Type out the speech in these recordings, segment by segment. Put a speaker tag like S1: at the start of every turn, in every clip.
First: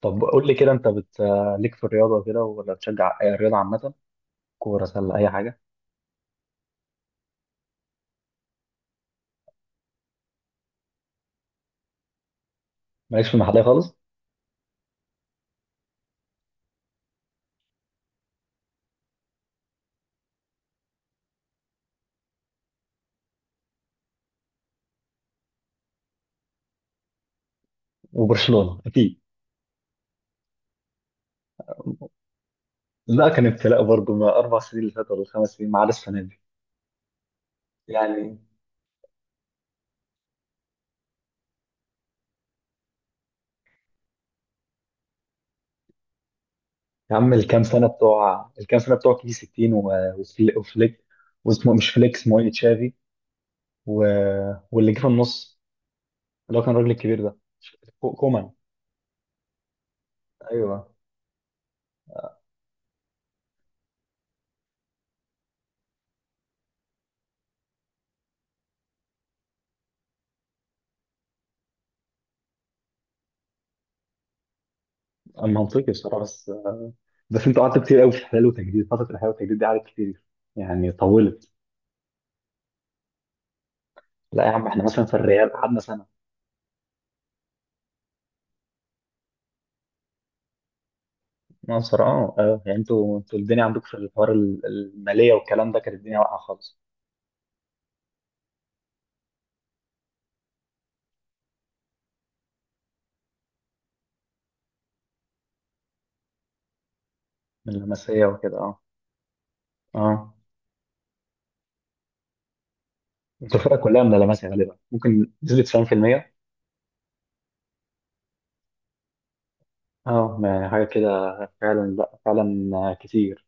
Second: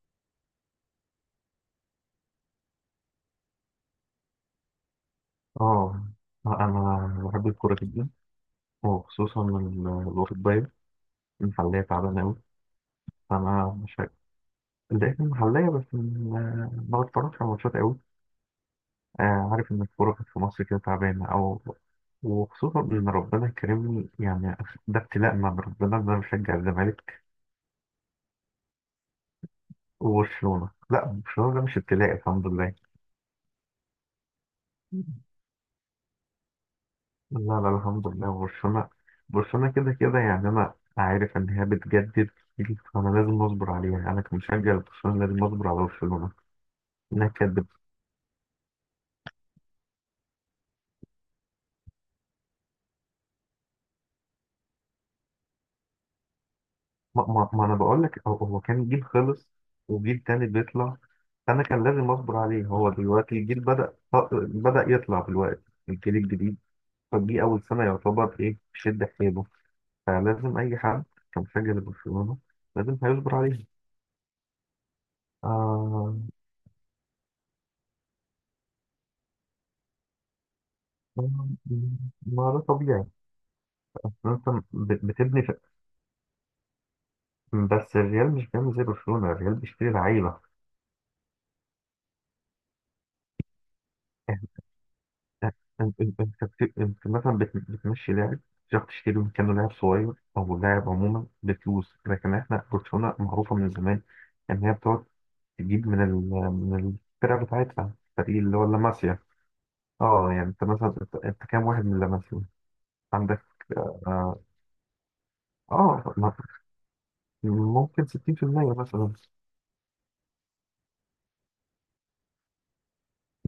S1: طب قول لي كده. ليك في الرياضه كده، ولا بتشجع اي رياضه عامه؟ كوره، سله، اي حاجه.
S2: اه، انا بحب الكوره جدا، وخصوصا الأوروبية. المحلية تعبانة أوي.
S1: مالكش في المحليه
S2: فأنا مش
S1: خالص،
S2: فاكر. لقيت المحلية بس، ما بتفرجش على ماتشات أوي. عارف إن الكورة كانت في مصر كده تعبانة أو. وخصوصا إن ربنا كرمني، يعني ده ابتلاء من ربنا إن أنا بشجع الزمالك
S1: وبرشلونه اكيد.
S2: وبرشلونة. لا، برشلونة ده مش ابتلاء، الحمد لله.
S1: لا، كان ابتلاء برضه، ما اربع سنين اللي فاتوا ولا خمس سنين، ما عدا السنه دي
S2: لا، لا، الحمد لله،
S1: يعني.
S2: برشلونة. برشلونة كده كده، يعني أنا عارف إن هي بتجدد كتير، فأنا لازم أصبر عليها. يعني أنا كمشجع لبرشلونة لازم أصبر على برشلونة
S1: يا
S2: إنها
S1: عم الكام
S2: تجدد.
S1: سنه بتوع الكام سنه بتوع كي 60 وفليك، واسمه مش فليك، اسمه ايه، تشافي، و... واللي جه في النص اللي هو كان الراجل الكبير
S2: ما,
S1: ده.
S2: ما, ما أنا بقول لك، هو
S1: كومان.
S2: هو كان جيل خلص، وجيل تاني
S1: ايوه.
S2: بيطلع. أنا كان لازم أصبر عليه. هو دلوقتي الجيل بدأ، بدأ يطلع دلوقتي، الجيل الجديد. فدي أول سنة يعتبر إيه شد حيله. فلازم أي حد كمشجع لبرشلونة لازم هيصبر عليها.
S1: منطقي
S2: آه،
S1: بصراحه، بس انتوا قعدتوا كتير قوي في الحلال والتجديد. فتره الحلال والتجديد دي قعدت كتير، يعني طولت.
S2: ما ده طبيعي.
S1: لا
S2: انت
S1: يا عم، احنا مثلا في
S2: بتبني
S1: الريال
S2: في...
S1: قعدنا سنه.
S2: بس الريال مش بيعمل زي برشلونة، الريال بيشتري لعيبة.
S1: مصر، اه يعني انتوا الدنيا عندكم في الحوار
S2: انت
S1: الماليه والكلام ده، كانت
S2: انت
S1: الدنيا واقعه خالص.
S2: انت مثلا بتمشي لاعب، تروح تشتري مكانه لاعب صغير او لاعب عموما بفلوس. لكن احنا برشلونة معروفة من زمان ان هي بتقعد تجيب من ال... من الفرقة
S1: من
S2: بتاعتها،
S1: لمسيه
S2: الفريق اللي
S1: وكده،
S2: هو
S1: اه.
S2: لاماسيا. اه
S1: اه،
S2: يعني انت مثلا، انت كام واحد من لاماسيا عندك؟
S1: انتوا الفرق كلها من
S2: اه,
S1: لمسيه غالبا، ممكن نسبه
S2: آه
S1: 90%.
S2: ما- ممكن 60% مثلا،
S1: اه، يعني حاجه كده. فعلا، لا فعلا كتير.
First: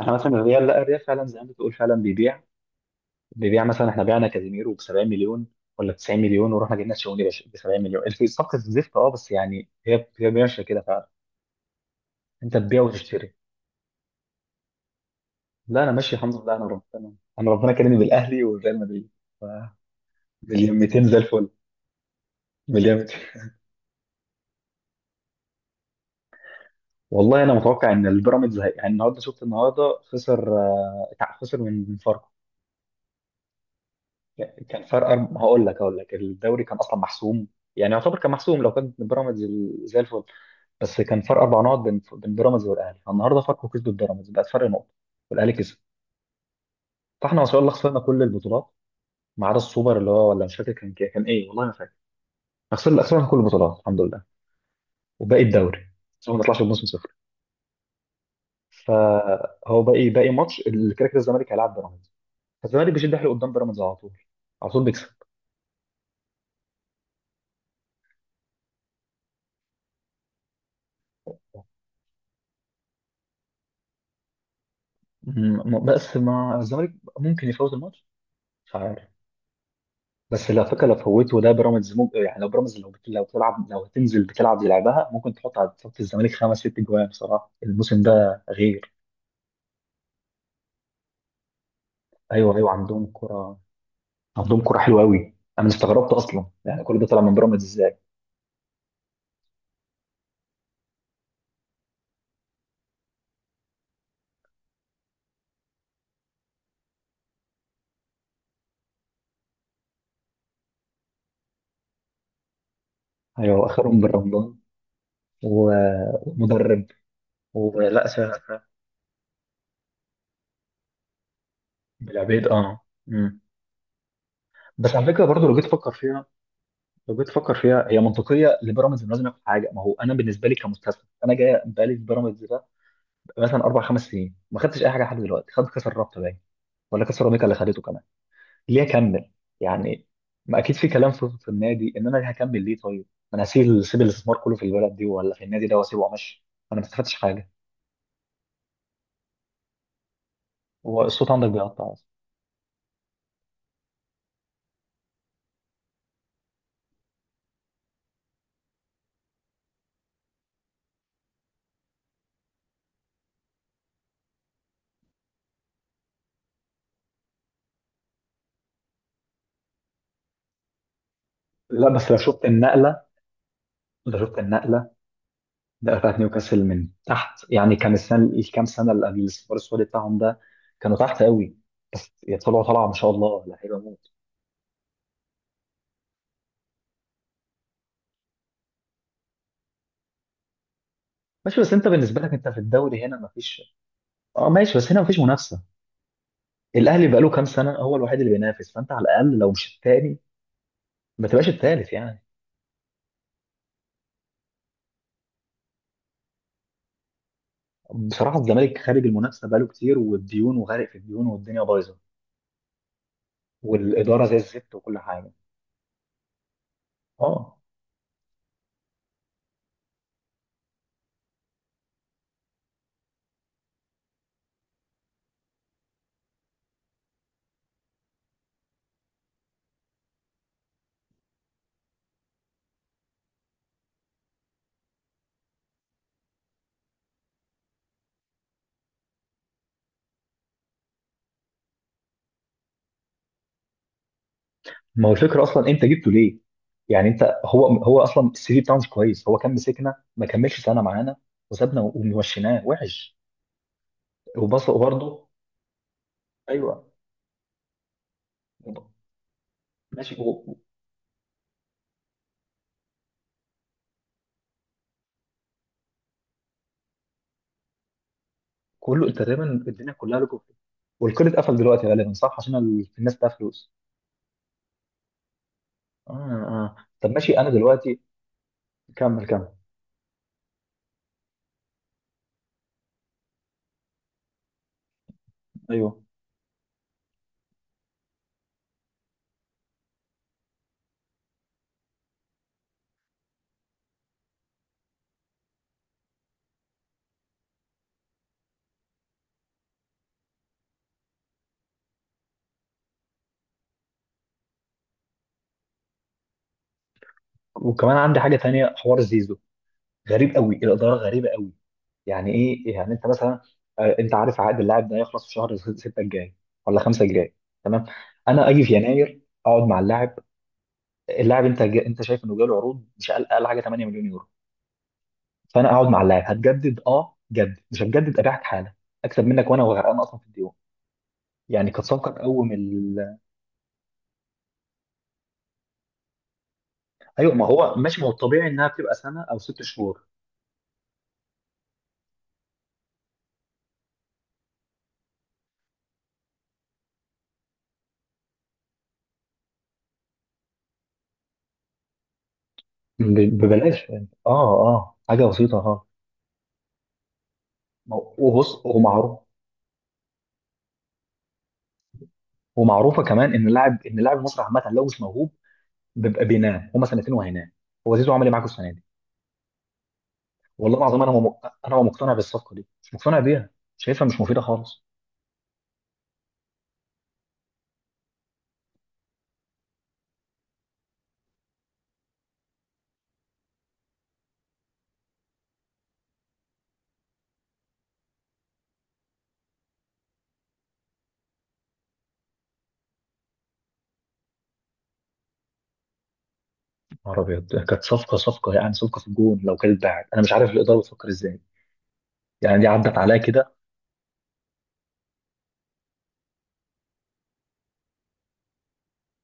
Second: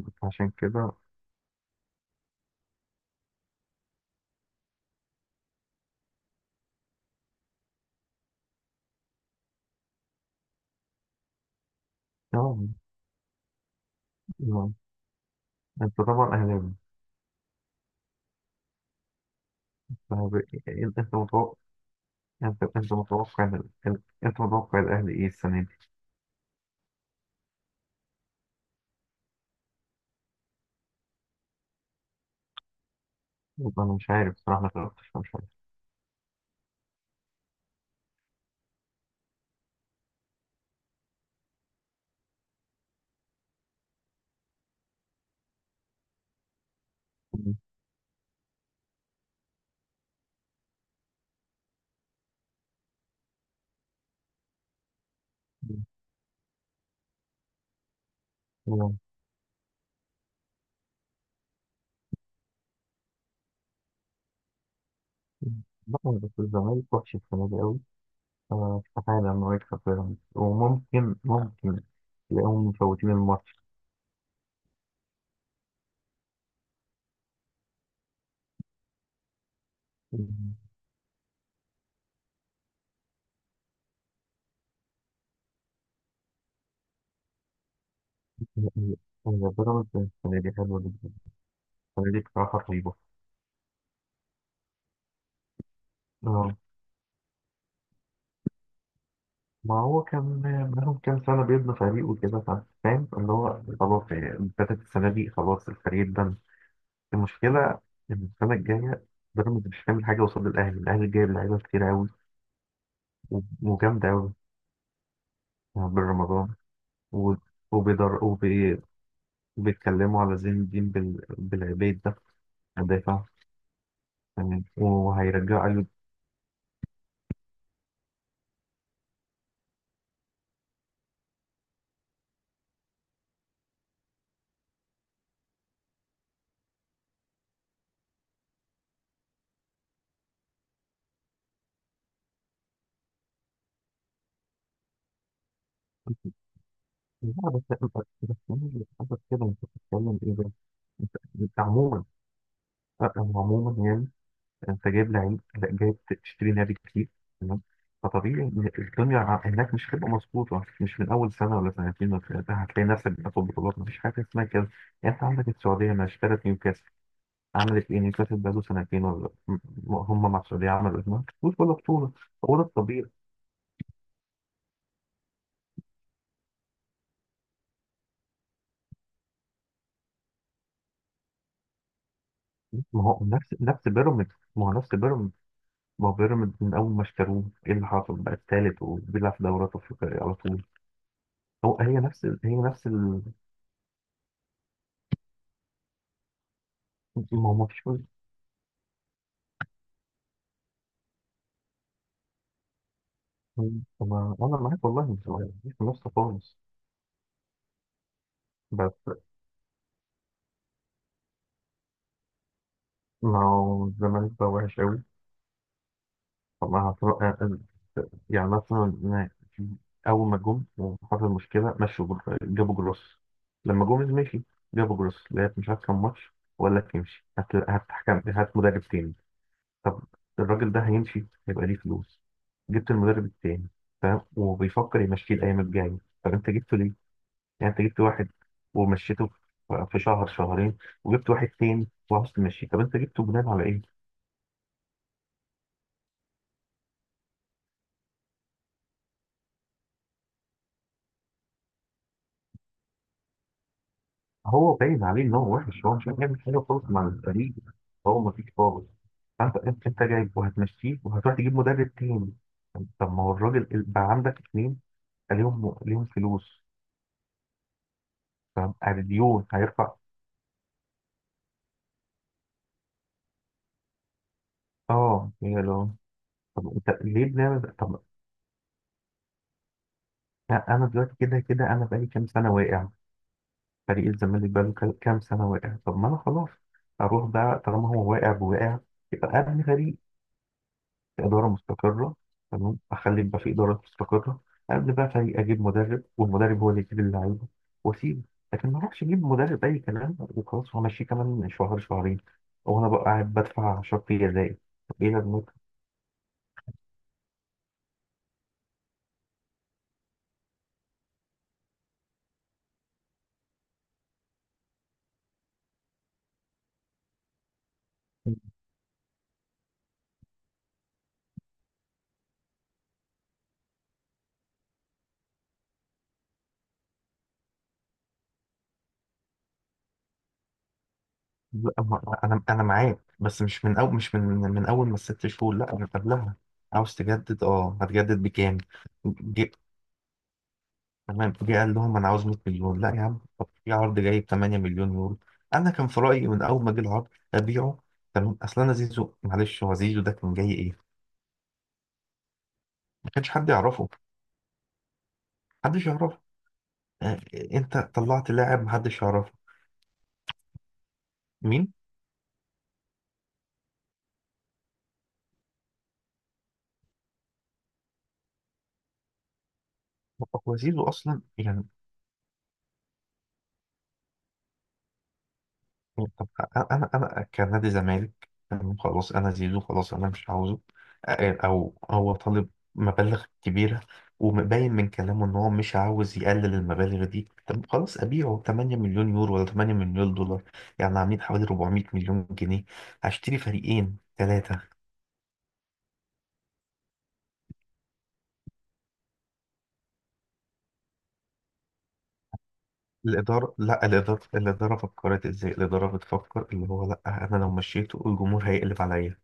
S1: احنا مثلا
S2: عشان
S1: الريال، لا
S2: كده.
S1: الريال فعلا زي ما بتقول، فعلا بيبيع مثلا، احنا بعنا كازيميرو ب 70 مليون ولا 90 مليون، ورحنا جبنا تشاوميني ب 70 مليون، الصفقه الزفت. اه، بس يعني هي ماشيه كده فعلا. انت
S2: اه
S1: تبيع وتشتري.
S2: آه.
S1: لا انا
S2: انت
S1: ماشي الحمد
S2: طبعا
S1: لله، انا
S2: اهلاوي.
S1: ربنا انا ربنا كرمني بالاهلي والريال مدريد. ف-
S2: ما هو
S1: مليون
S2: انت
S1: 200
S2: انت
S1: زي الفل.
S2: متوقع، انت
S1: مليون
S2: متوقع
S1: 200.
S2: انت متوقع الاهلي ايه السنه دي؟
S1: والله انا متوقع ان البيراميدز يعني النهارده شفت، النهارده خسر خسر من فاركو.
S2: والله انا مش عارف بصراحه، ما
S1: كان فرق
S2: تعرفش، مش عارف.
S1: هقول لك الدوري كان اصلا محسوم، يعني يعتبر كان محسوم لو كان بيراميدز زي الفل. بس كان فرق اربع نقط بين بيراميدز والاهلي، فالنهارده فاركو كسب البيراميدز، بقت فرق نقطه، والاهلي كسب. فاحنا ما
S2: مم.
S1: شاء الله خسرنا كل البطولات، ما عدا السوبر، اللي هو ولا، مش فاكر كان ايه، والله ما فاكر. خسرنا كل البطولات الحمد لله، وباقي الدوري عشان ما نطلعش بموسم صفر.
S2: مم.
S1: فهو باقي ماتش، اللي كده كده الزمالك هيلعب بيراميدز، فالزمالك بيشد حيله قدام بيراميدز. على طول على طول بيكسب.
S2: لا، بس الزمالك وحش السنه دي قوي، فاستحاله انه يكسب بيراميدز. وممكن، ممكن تلاقيهم مفوتين الماتش.
S1: بس مع الزمالك ممكن يفوز الماتش، مش عارف. بس
S2: مم.
S1: لو فكره، لو فوته ده بيراميدز، ممكن يعني، لو بيراميدز، لو بتلعب، لو هتنزل بتلعب زي لعبها، ممكن تحط على صف الزمالك خمس ست جوان بصراحه. الموسم ده غير.
S2: هي هي بيراميدز السنه دي حلوه جدا. السنه دي
S1: ايوه
S2: بصراحه
S1: ايوه،
S2: رهيبه.
S1: عندهم كره، عندهم كره حلوه قوي. انا استغربت اصلا،
S2: آه.
S1: يعني كل ده طلع من بيراميدز ازاي.
S2: ما هو كان بقالهم كام سنة بيبني فريق وكده، فاهم، اللي هو خلاص يعني ابتدت السنة دي خلاص الفريق ده. المشكلة إن السنة الجاية بيراميدز مش هتعمل حاجة قصاد الأهلي، الأهلي جايب لعيبة كتير أوي،
S1: ايوه اخرهم
S2: وجامدة أوي.
S1: بالرمضان،
S2: يعني بن رمضان،
S1: ومدرب
S2: و-
S1: ولا
S2: وبيدر
S1: سهل.
S2: وبي- وبيتكلموا على زين الدين بالعبيد ده،
S1: بالعبيد، اه.
S2: مدافع.
S1: مم.
S2: يعني
S1: بس على فكره برضو، لو جيت
S2: وهيرجعوا أيوب.
S1: تفكر فيها، هي منطقيه لبيراميدز، انه لازم ياخد حاجه. ما هو انا بالنسبه لي كمستثمر، انا جاي بقالي في بيراميدز ده مثلا اربع خمس سنين، ما خدتش اي حاجه لحد دلوقتي، خدت كاس الرابطه باين، ولا كاس الرابطه اللي خدته كمان. ليه اكمل يعني؟ ما اكيد في كلام في النادي، ان انا هكمل ليه طيب. ما انا هسيب، سيب الاستثمار كله في البلد دي ولا في النادي ده، واسيبه وامشي، انا ما استفدتش حاجه.
S2: لا بس، بس مين اللي حصل كده؟ أنت بتتكلم إيه ده؟
S1: هو
S2: أنت
S1: الصوت عندك
S2: أنت
S1: بيقطع
S2: عموما،
S1: أصلاً.
S2: لا، هو عموما. يعني انت جايب لعيب، لا، جايب، تشتري نادي كتير. تمام، فطبيعي ان الدنيا هناك مش هتبقى مظبوطه مش من اول سنه ولا سنتين ولا ثلاثه. هتلاقي نفسك بتاخد بطولات، مفيش حاجه اسمها كده. يعني انت عندك السعوديه ما اشترت نيوكاسل، عملت ايه نيوكاسل بقاله سنتين، ولا هم مع السعوديه عملوا ايه؟ ما كسبوش ولا
S1: لا بس
S2: بطوله.
S1: لو شفت
S2: هو ده
S1: النقله،
S2: الطبيعي.
S1: لو شفت النقله ده بتاعت نيوكاسل من تحت، يعني كان السنه، الكام سنه اللي قبل الاستثمار السعودي بتاعهم ده، كانوا تحت قوي، بس طلعوا طلعه ما
S2: ما
S1: شاء
S2: هو
S1: الله،
S2: نفس
S1: لعيبه
S2: نفس
S1: موت.
S2: بيراميدز، ما هو نفس بيراميدز. ما هو بيراميدز من اول ما اشتروه ايه اللي حصل؟ بقى الثالث، وبيلعب في دوريات افريقيه على طول.
S1: ماشي، بس
S2: هو
S1: انت
S2: هي
S1: بالنسبه
S2: نفس
S1: لك انت
S2: هي
S1: في
S2: نفس
S1: الدوري هنا
S2: ال-
S1: ما فيش. اه ماشي، بس هنا ما فيش منافسه. الاهلي بقاله كام
S2: ما هو
S1: سنه
S2: مفيش.
S1: هو الوحيد اللي بينافس، فانت على الاقل لو مش الثاني، ما تبقاش الثالث يعني.
S2: ما أنا معاك والله، مش في النص خالص.
S1: بصراحه الزمالك
S2: بس
S1: خارج المنافسه بقاله كتير، والديون، وغارق في الديون، والدنيا بايظه،
S2: ما هو
S1: والاداره
S2: الزمالك
S1: زي
S2: بقى
S1: الزفت
S2: وحش
S1: وكل
S2: أوي،
S1: حاجه.
S2: فما
S1: اه.
S2: يعني مثلا أنا، أول ما جم وحصل مشكلة مشوا، جابوا جروس. لما جوميز مشي جابوا جروس، لعب مش عارف كام ماتش، وقال لك يمشي. هات، هات حكم، هات مدرب تاني. طب الراجل ده هيمشي، هيبقى ليه فلوس. جبت المدرب التاني، فاهم، وبيفكر يمشيه الأيام الجاية. طب أنت جبته ليه؟ يعني انت جبت واحد، ومشيته في شهر شهرين، وجبت واحد تاني وعاوز تمشيه. طب انت جبته بناء على ايه؟
S1: ما هو الفكره اصلا انت جبته ليه؟ يعني انت، هو اصلا السي في بتاعه مش كويس، هو كان مسكنا ما كملش سنه معانا، وسابنا ومشيناه وحش. وبص
S2: هو باين عليه
S1: برضه.
S2: ان هو وحش، هو مش هيعمل حاجه
S1: ايوه.
S2: خالص مع الفريق. هو ما فيش خالص. فانت، انت
S1: ماشي
S2: جايب،
S1: هو-
S2: وهتمشيه وهتروح تجيب مدرب تاني. طب ما هو الراجل بقى عندك اتنين، عليهم، ليهم فلوس، فاهم، على
S1: كله انت تقريبا،
S2: ديون
S1: الدنيا
S2: هيرفع.
S1: كلها لكم، والكل اتقفل دلوقتي غالبا، صح، عشان الناس بتاع فلوس.
S2: اه، هي لو.
S1: اه
S2: طب
S1: اه.
S2: انت
S1: طب
S2: ليه
S1: ماشي انا
S2: بنعمل ده؟
S1: دلوقتي.
S2: طب،
S1: كمل كمل.
S2: لا، انا دلوقتي كده كده انا بقالي كام سنه واقع، فريق الزمالك بقى له كام سنة واقع. طب
S1: ايوه،
S2: ما أنا خلاص أروح بقى، طالما هو واقع بواقع يبقى أبني فريق في إدارة مستقرة. تمام، أخلي يبقى في إدارة مستقرة، أبني بقى فريق، أجيب مدرب، والمدرب هو اللي يجيب اللعيبة، وأسيبه. لكن ما أروحش أجيب مدرب أي كلام وخلاص، وأمشيه كمان شهر شهرين، وأنا بقى قاعد بدفع شرط جزائي. طب إيه لازمتها؟
S1: وكمان عندي حاجه تانية، حوار زيزو. غريب قوي، الاداره غريبه قوي. يعني ايه يعني، انت مثلا انت عارف عقد اللاعب ده هيخلص في شهر 6 الجاي ولا 5 الجاي، تمام. انا اجي في يناير، اقعد مع اللاعب. انت انت شايف انه جاله عروض، مش اقل، اقل حاجه 8 مليون يورو، فانا اقعد مع اللاعب، هتجدد اه جدد، مش هتجدد ابيعك حالا، اكسب منك، وانا وغرقان اصلا في الديون. يعني
S2: لا،
S1: كانت صفقه
S2: أنا
S1: تقوم
S2: أنا معاك، بس مش من أول، مش من أول ما الست شهور، لا، من قبلها. عاوز
S1: ايوه.
S2: تجدد،
S1: ما هو
S2: أه،
S1: ماشي، ما هو
S2: هتجدد
S1: الطبيعي
S2: بكام؟
S1: انها بتبقى سنه او ست شهور.
S2: تمام، جه قال لهم انا عاوز 100 مليون. لا يا عم، طب في عرض جاي ب 8 مليون يورو. انا كان في رايي من اول ما جه العرض ابيعه. تمام، اصل انا زيزو، معلش هو زيزو ده كان جاي ايه؟ ما كانش حد يعرفه،
S1: ببلاش يعني. اه اه، حاجه بسيطه، اه.
S2: محدش يعرفه. آه، انت
S1: ما هو-
S2: طلعت لاعب
S1: وبص،
S2: محدش
S1: ومعروف،
S2: يعرفه. مين؟
S1: ومعروفه كمان، ان اللاعب، المصري عامه لو مش موهوب، بيبقى بينام هما سنتين، وهينام. هو زيزو عمل ايه معاكوا السنه دي؟
S2: هو
S1: والله
S2: زيزو
S1: العظيم انا
S2: اصلا. يعني
S1: انا مقتنع بالصفقه دي، مش مقتنع بيها، شايفها مش مفيده خالص.
S2: طب انا انا أنا كنادي زمالك، تمام، خلاص انا زيزو، خلاص انا مش عاوزه، او هو طالب مبالغ كبيره ومبين من كلامه ان هو مش عاوز يقلل المبالغ دي. طب خلاص ابيعه 8 مليون يورو ولا 8 مليون دولار، يعني عاملين حوالي 400 مليون جنيه، هشتري فريقين ثلاثه.
S1: يا نهار ابيض، كانت صفقه، يعني صفقه في الجون لو كانت اتباعت. انا مش عارف الاداره بتفكر ازاي، يعني دي عدت عليا كده.
S2: الاداره، لا، الاداره فكرت ازاي. الاداره بتفكر اللي هو، لا، انا لو مشيته الجمهور هيقلب عليا.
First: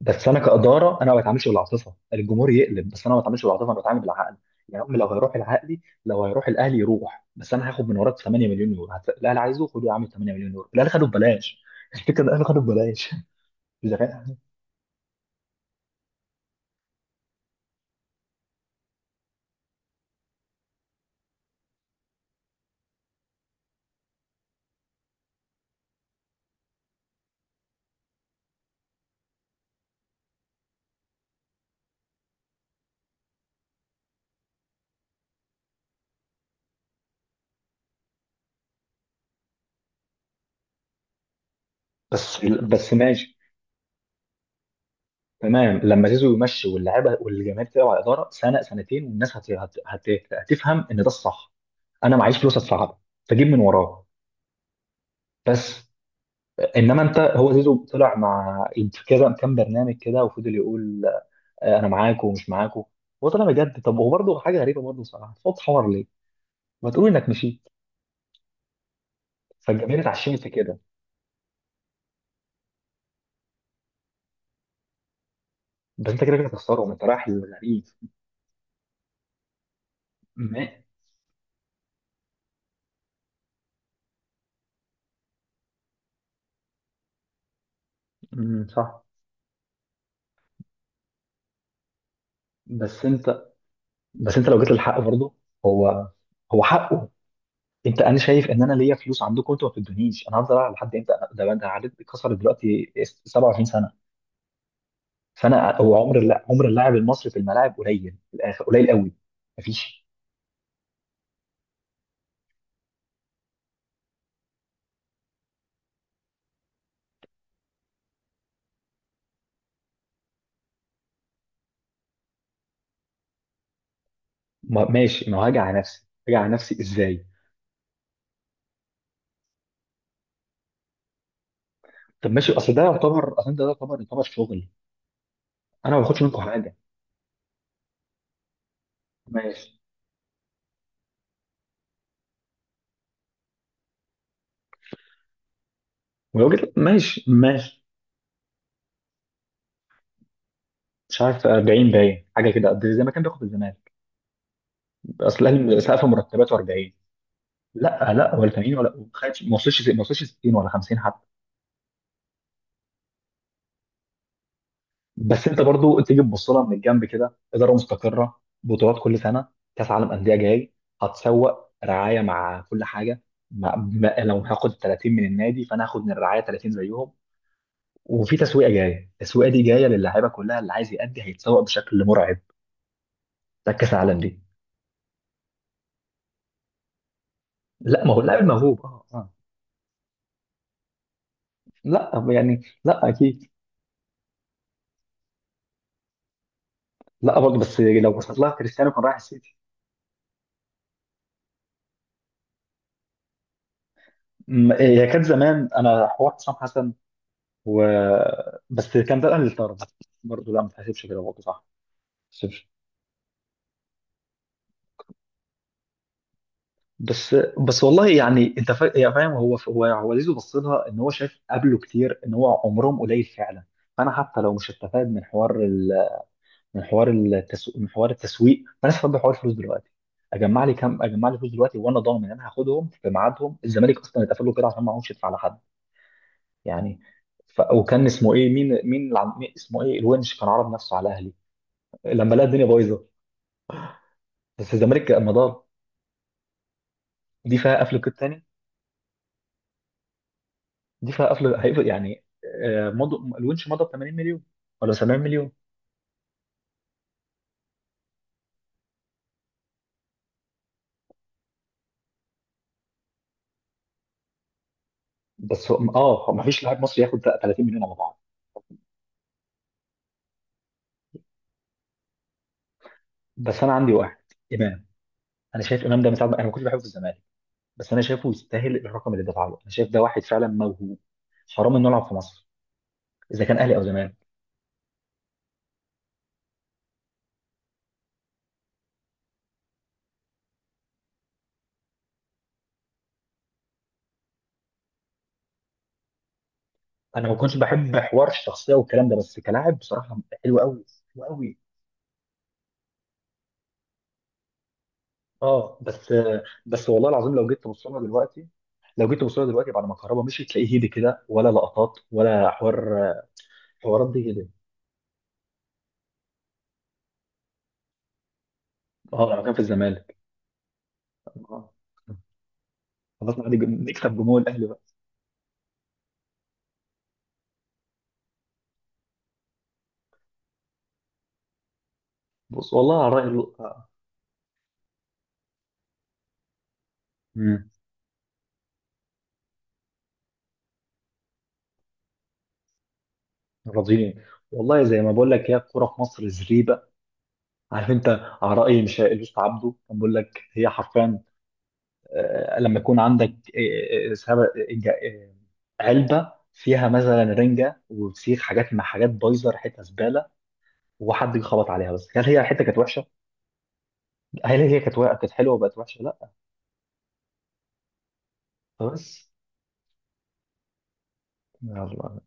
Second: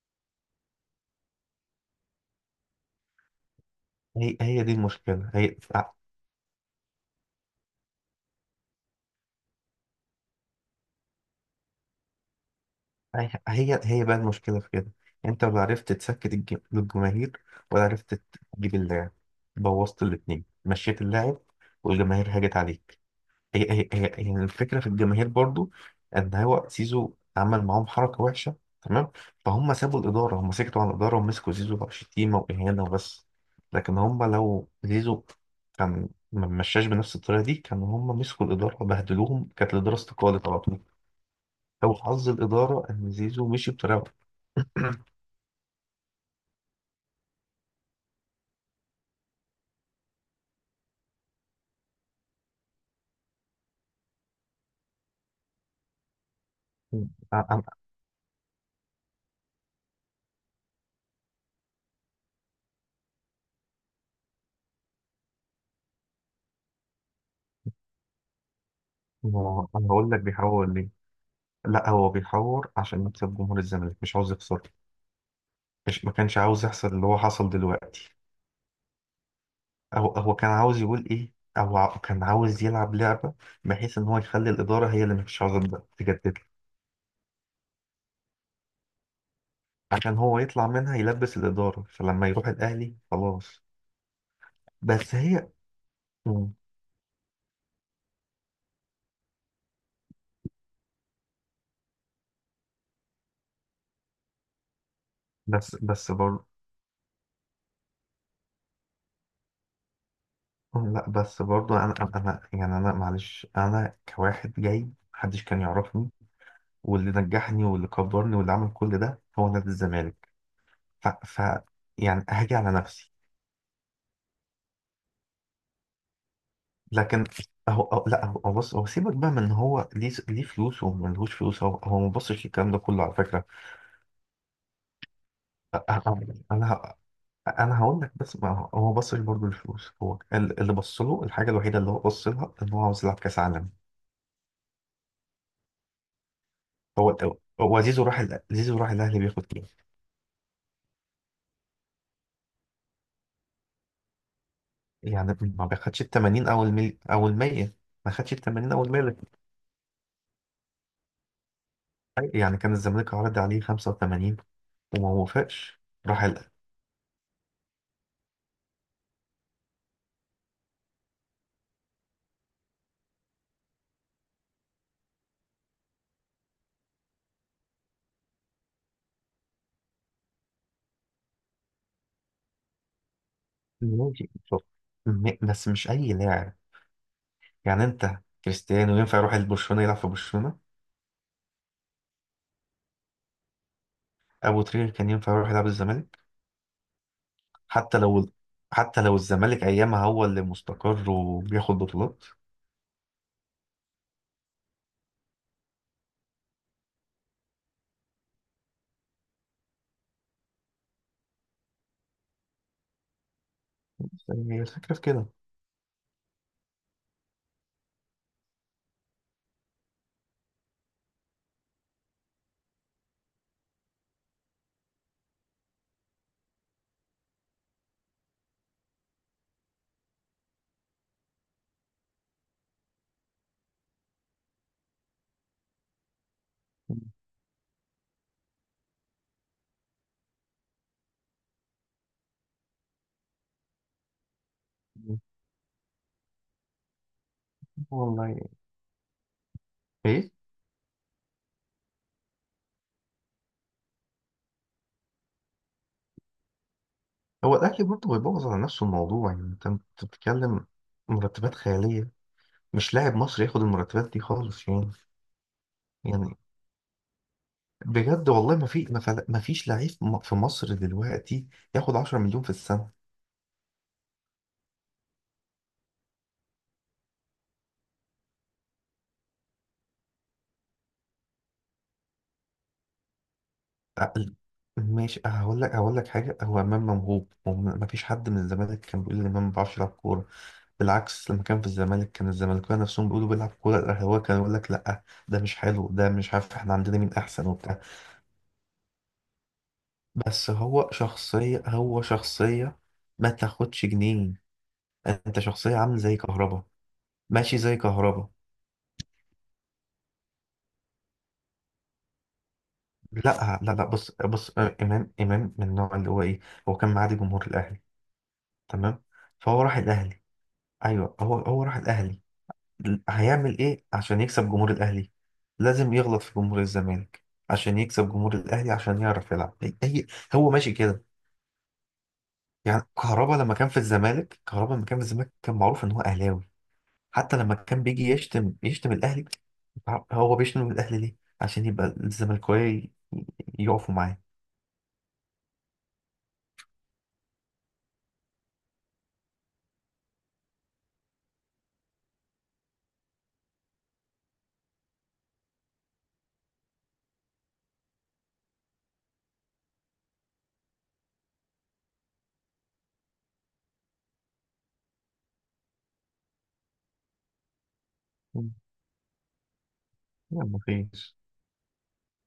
S1: بس انا كاداره انا ما بتعاملش بالعاطفه، الجمهور يقلب، بس انا ما بتعاملش بالعاطفه، انا بتعامل بالعقل.
S2: هي دي
S1: يا عم لو
S2: المشكله،
S1: هيروح
S2: هي
S1: العقلي، لو هيروح الاهلي يروح، بس انا هاخد من وراك 8 مليون يورو. الاهلي عايزه، خده يا عم، 8 مليون يورو. الاهلي خده ببلاش الفكره ده، الاهلي خده ببلاش.
S2: هي هي
S1: إذا
S2: هي بقى
S1: كان-
S2: المشكلة في كده. انت ولا عرفت تسكت الجماهير، ولا عرفت تجيب اللاعب، بوظت الاتنين، مشيت اللاعب والجماهير هاجت عليك. هي الفكرة في الجماهير برضو، ان هو زيزو عمل معاهم حركة وحشة. تمام، فهم سابوا الإدارة، هم سكتوا عن الإدارة ومسكوا زيزو بقى شتيمة وإهانة وبس. لكن هم لو زيزو كان ما مشاش بنفس الطريقة دي، كانوا هم مسكوا الإدارة وبهدلوهم، كانت الإدارة استقالت على طول. او حظ
S1: بس
S2: الاداره
S1: بس
S2: ان
S1: ماشي،
S2: زيزو مشي بطريقه.
S1: تمام. لما زيزو يمشي، واللعيبه والجماهير تلعب على الاداره سنه سنتين، والناس هتفهم ان ده الصح، انا معيش فلوس ادفعها، فجيب من وراه. بس انما انت،
S2: انا
S1: هو
S2: أنا-
S1: زيزو طلع مع كذا كام برنامج كده، وفضل يقول انا معاكم ومش معاكم. هو طلع بجد. طب هو برضه حاجه غريبه برضه صراحه، صوت حوار ليه؟ ما تقول انك مشيت،
S2: أنا
S1: فالجماهير
S2: هقول لك
S1: اتعشمت في
S2: بيحور
S1: كده،
S2: ليه. لا، هو بيحور عشان يكسب جمهور الزمالك، مش عاوز يخسر، مش
S1: بس
S2: ما
S1: انت كده
S2: كانش
S1: كده
S2: عاوز يحصل
S1: هتخسرهم، انت
S2: اللي هو
S1: رايح
S2: حصل
S1: للغريب.
S2: دلوقتي. هو كان
S1: ما-
S2: عاوز يقول ايه، او كان عاوز يلعب لعبه، بحيث ان هو يخلي الاداره هي اللي مش عاوزه تجدد له،
S1: صح.
S2: عشان هو يطلع منها، يلبس الاداره، فلما يروح الاهلي
S1: بس انت
S2: خلاص.
S1: بس انت لو جيت للحق
S2: بس
S1: برضه،
S2: هي.
S1: هو
S2: مم.
S1: هو حقه. انا شايف ان انا ليا فلوس عندكم، انتوا ما بتدونيش. انا هفضل العب لحد امتى؟ ده عدد كسر دلوقتي 27 سنه، فانا
S2: بس
S1: هو
S2: بس
S1: عمر
S2: برضه.
S1: عمر اللاعب المصري في الملاعب قليل، في الاخر قليل قوي مفيش.
S2: لا، بس برضو، يعني انا معلش، انا كواحد جاي محدش كان يعرفني، واللي نجحني واللي كبرني واللي عمل كل ده هو نادي الزمالك. ف، يعني هاجي على نفسي.
S1: ما ماشي، ما هاجي على نفسي،
S2: لكن،
S1: ازاي؟
S2: أهو، لا، هو بص، هو سيبك بقى من إن هو ليه، فلوس وملهوش فلوس. هو ما
S1: طب
S2: بصش
S1: ماشي،
S2: الكلام ده كله على فكره.
S1: اصل ده يعتبر، شغل، انا ما باخدش منكم
S2: انا انا
S1: حاجه.
S2: ه- أنا هقول لك. بس ما هو، ما بصش برضو
S1: ماشي.
S2: للفلوس، هو اللي بص له، الحاجه الوحيده اللي هو بص لها ان هو عاوز يلعب كاس عالم.
S1: ولو جيت
S2: هو
S1: ماشي،
S2: هو زيزو راح ال- زيزو راح الاهلي بياخد،
S1: مش عارف 40 باين حاجه كده قد زي ما كان بياخد الزمالك،
S2: يعني
S1: اصل
S2: ما
S1: الاهلي
S2: بياخدش
S1: سقف
S2: ال 80
S1: مرتباته
S2: او
S1: 40.
S2: او ال 100، ما
S1: لا
S2: خدش
S1: لا،
S2: ال
S1: ولا
S2: 80
S1: 80،
S2: او ال
S1: ولا
S2: 100
S1: ما
S2: اللي في
S1: خدش، ما وصلش 60 ولا 50.
S2: الحقيقة. يعني كان الزمالك عرض عليه 85 وما
S1: بس انت
S2: وافقش.
S1: برضو
S2: راح
S1: تيجي
S2: قال
S1: تبص لها من الجنب كده، اداره مستقره، بطولات كل سنه، كاس عالم انديه جاي، هتسوق رعايه مع كل حاجه. مع ما لو هاخد 30 من النادي، فانا هاخد من الرعايه 30 زيهم، وفي تسويقه جايه، التسويقه دي جايه للعيبه كلها اللي عايز يأدي، هيتسوق بشكل مرعب، ده كاس العالم
S2: ماشي.
S1: دي.
S2: شوف، بس مش اي لاعب، يعني
S1: لا ما
S2: انت،
S1: هو اللاعب موهوب،
S2: كريستيانو
S1: اه
S2: ينفع
S1: اه.
S2: يروح لبرشلونة يلعب في برشلونة؟
S1: لا يعني، لا اكيد.
S2: ابو تريكة كان ينفع يروح يلعب الزمالك؟
S1: لا برضه، بس
S2: حتى
S1: لو
S2: لو،
S1: بصيت لها، كريستيانو كان رايح السيتي.
S2: الزمالك ايامها هو اللي مستقر وبياخد بطولات.
S1: هي كانت زمان انا حوار حسام حسن، و، بس كان ده الاهلي اللي طرد برضه، لا ما تحسبش كده، برضه صح، ما تحسبش.
S2: بس هي الفكرة في كده.
S1: بس والله يعني، انت يا فاهم، هو زيزو بص لها ان هو شايف قبله كتير ان هو عمرهم قليل فعلا، فانا حتى لو مش هستفاد من حوار من حوار التسويق، فانا استفاد بحوار الفلوس دلوقتي. اجمع لي كام، اجمع لي فلوس دلوقتي، وانا ضامن ان انا هاخدهم في ميعادهم. الزمالك اصلا اتقفل له كده عشان ما عرفش يدفع لحد يعني. وكان اسمه ايه، مين اسمه ايه، الونش كان عرض نفسه على الاهلي لما لقى الدنيا بايظه، بس الزمالك مضى. دي فيها قفل قيد
S2: والله
S1: تاني،
S2: ايه.
S1: دي فيها قفل هيقفل يعني. مضوا الونش، مضى ب 80 مليون ولا 70 مليون.
S2: هو الاهلي برضه بيبوظ على نفسه الموضوع، يعني انت بتتكلم مرتبات خيالية، مش لاعب مصري ياخد المرتبات دي خالص، يعني.
S1: اه
S2: يعني
S1: ما فيش لاعب مصري ياخد 30 مليون على بعض.
S2: بجد والله، ما في، ما فيش لعيب، في مصر دلوقتي ياخد 10 مليون في السنة،
S1: بس انا عندي واحد، امام. انا شايف امام ده من ساعه انا ما كنتش بحبه في الزمالك، بس انا شايفه يستاهل الرقم اللي دفع له. انا شايف ده واحد فعلا موهوب، حرام انه يلعب في مصر، اذا كان اهلي او زمالك.
S2: أقل. ماشي، هقول لك، حاجة، هو إمام موهوب، ما فيش حد من الزمالك كان بيقول إن إمام ما بيعرفش يلعب كورة. بالعكس، لما كان في الزمالك كان الزمالكاويه نفسهم بيقولوا بيلعب كورة، الأهلاوية كانوا يقول لك لأ، ده مش حلو، ده مش عارف، إحنا عندنا مين
S1: انا ما
S2: أحسن
S1: كنتش
S2: وبتاع.
S1: بحب حوار الشخصيه والكلام ده، بس كلاعب بصراحه
S2: بس
S1: حلو قوي،
S2: هو
S1: حلو قوي،
S2: شخصية، هو شخصية، ما تاخدش جنيه. أنت شخصية
S1: اه.
S2: عامل
S1: بس
S2: زي كهربا.
S1: بس والله العظيم لو
S2: ماشي،
S1: جيت
S2: زي
S1: تبص لها
S2: كهربا.
S1: دلوقتي، بعد ما الكهرباء مشيت، تلاقيه هيدي كده ولا لقطات ولا حوار،
S2: لا، لا، لا،
S1: حوارات
S2: بص،
S1: دي هيدي.
S2: بص، امام، امام من النوع اللي هو ايه، هو كان معادي جمهور الاهلي، تمام.
S1: اه لما كان في
S2: فهو راح
S1: الزمالك.
S2: الاهلي. ايوه، هو
S1: آه.
S2: راح الاهلي.
S1: خلاص عادي،
S2: هيعمل ايه
S1: نكسب
S2: عشان
S1: جمهور
S2: يكسب
S1: الاهلي
S2: جمهور
S1: بقى.
S2: الاهلي؟ لازم يغلط في جمهور الزمالك، عشان يكسب جمهور الاهلي، عشان يعرف يلعب. هو ماشي كده.
S1: بص
S2: يعني
S1: والله على الراي
S2: كهربا لما كان في
S1: آه.
S2: الزمالك، كان معروف ان هو اهلاوي. حتى لما
S1: مم.
S2: كان بيجي يشتم، الاهلي. هو بيشتم الاهلي ليه؟ عشان يبقى الزملكاويه يقفوا معاه.
S1: راضيين. والله زي ما بقول لك، هي الكوره في مصر زريبه. عارف انت، على راي مش الوسط عبده كان بيقول لك، هي حرفيا لما يكون عندك آه، علبه فيها مثلا رنجه وفسيخ، حاجات مع حاجات بايظه، ريحتها زباله، وحد يخبط عليها. بس هل هي الحته كانت وحشه؟ هل هي كانت كانت حلوه وبقت وحشه؟ لا. بس
S2: يلا، مفيش.
S1: يلا.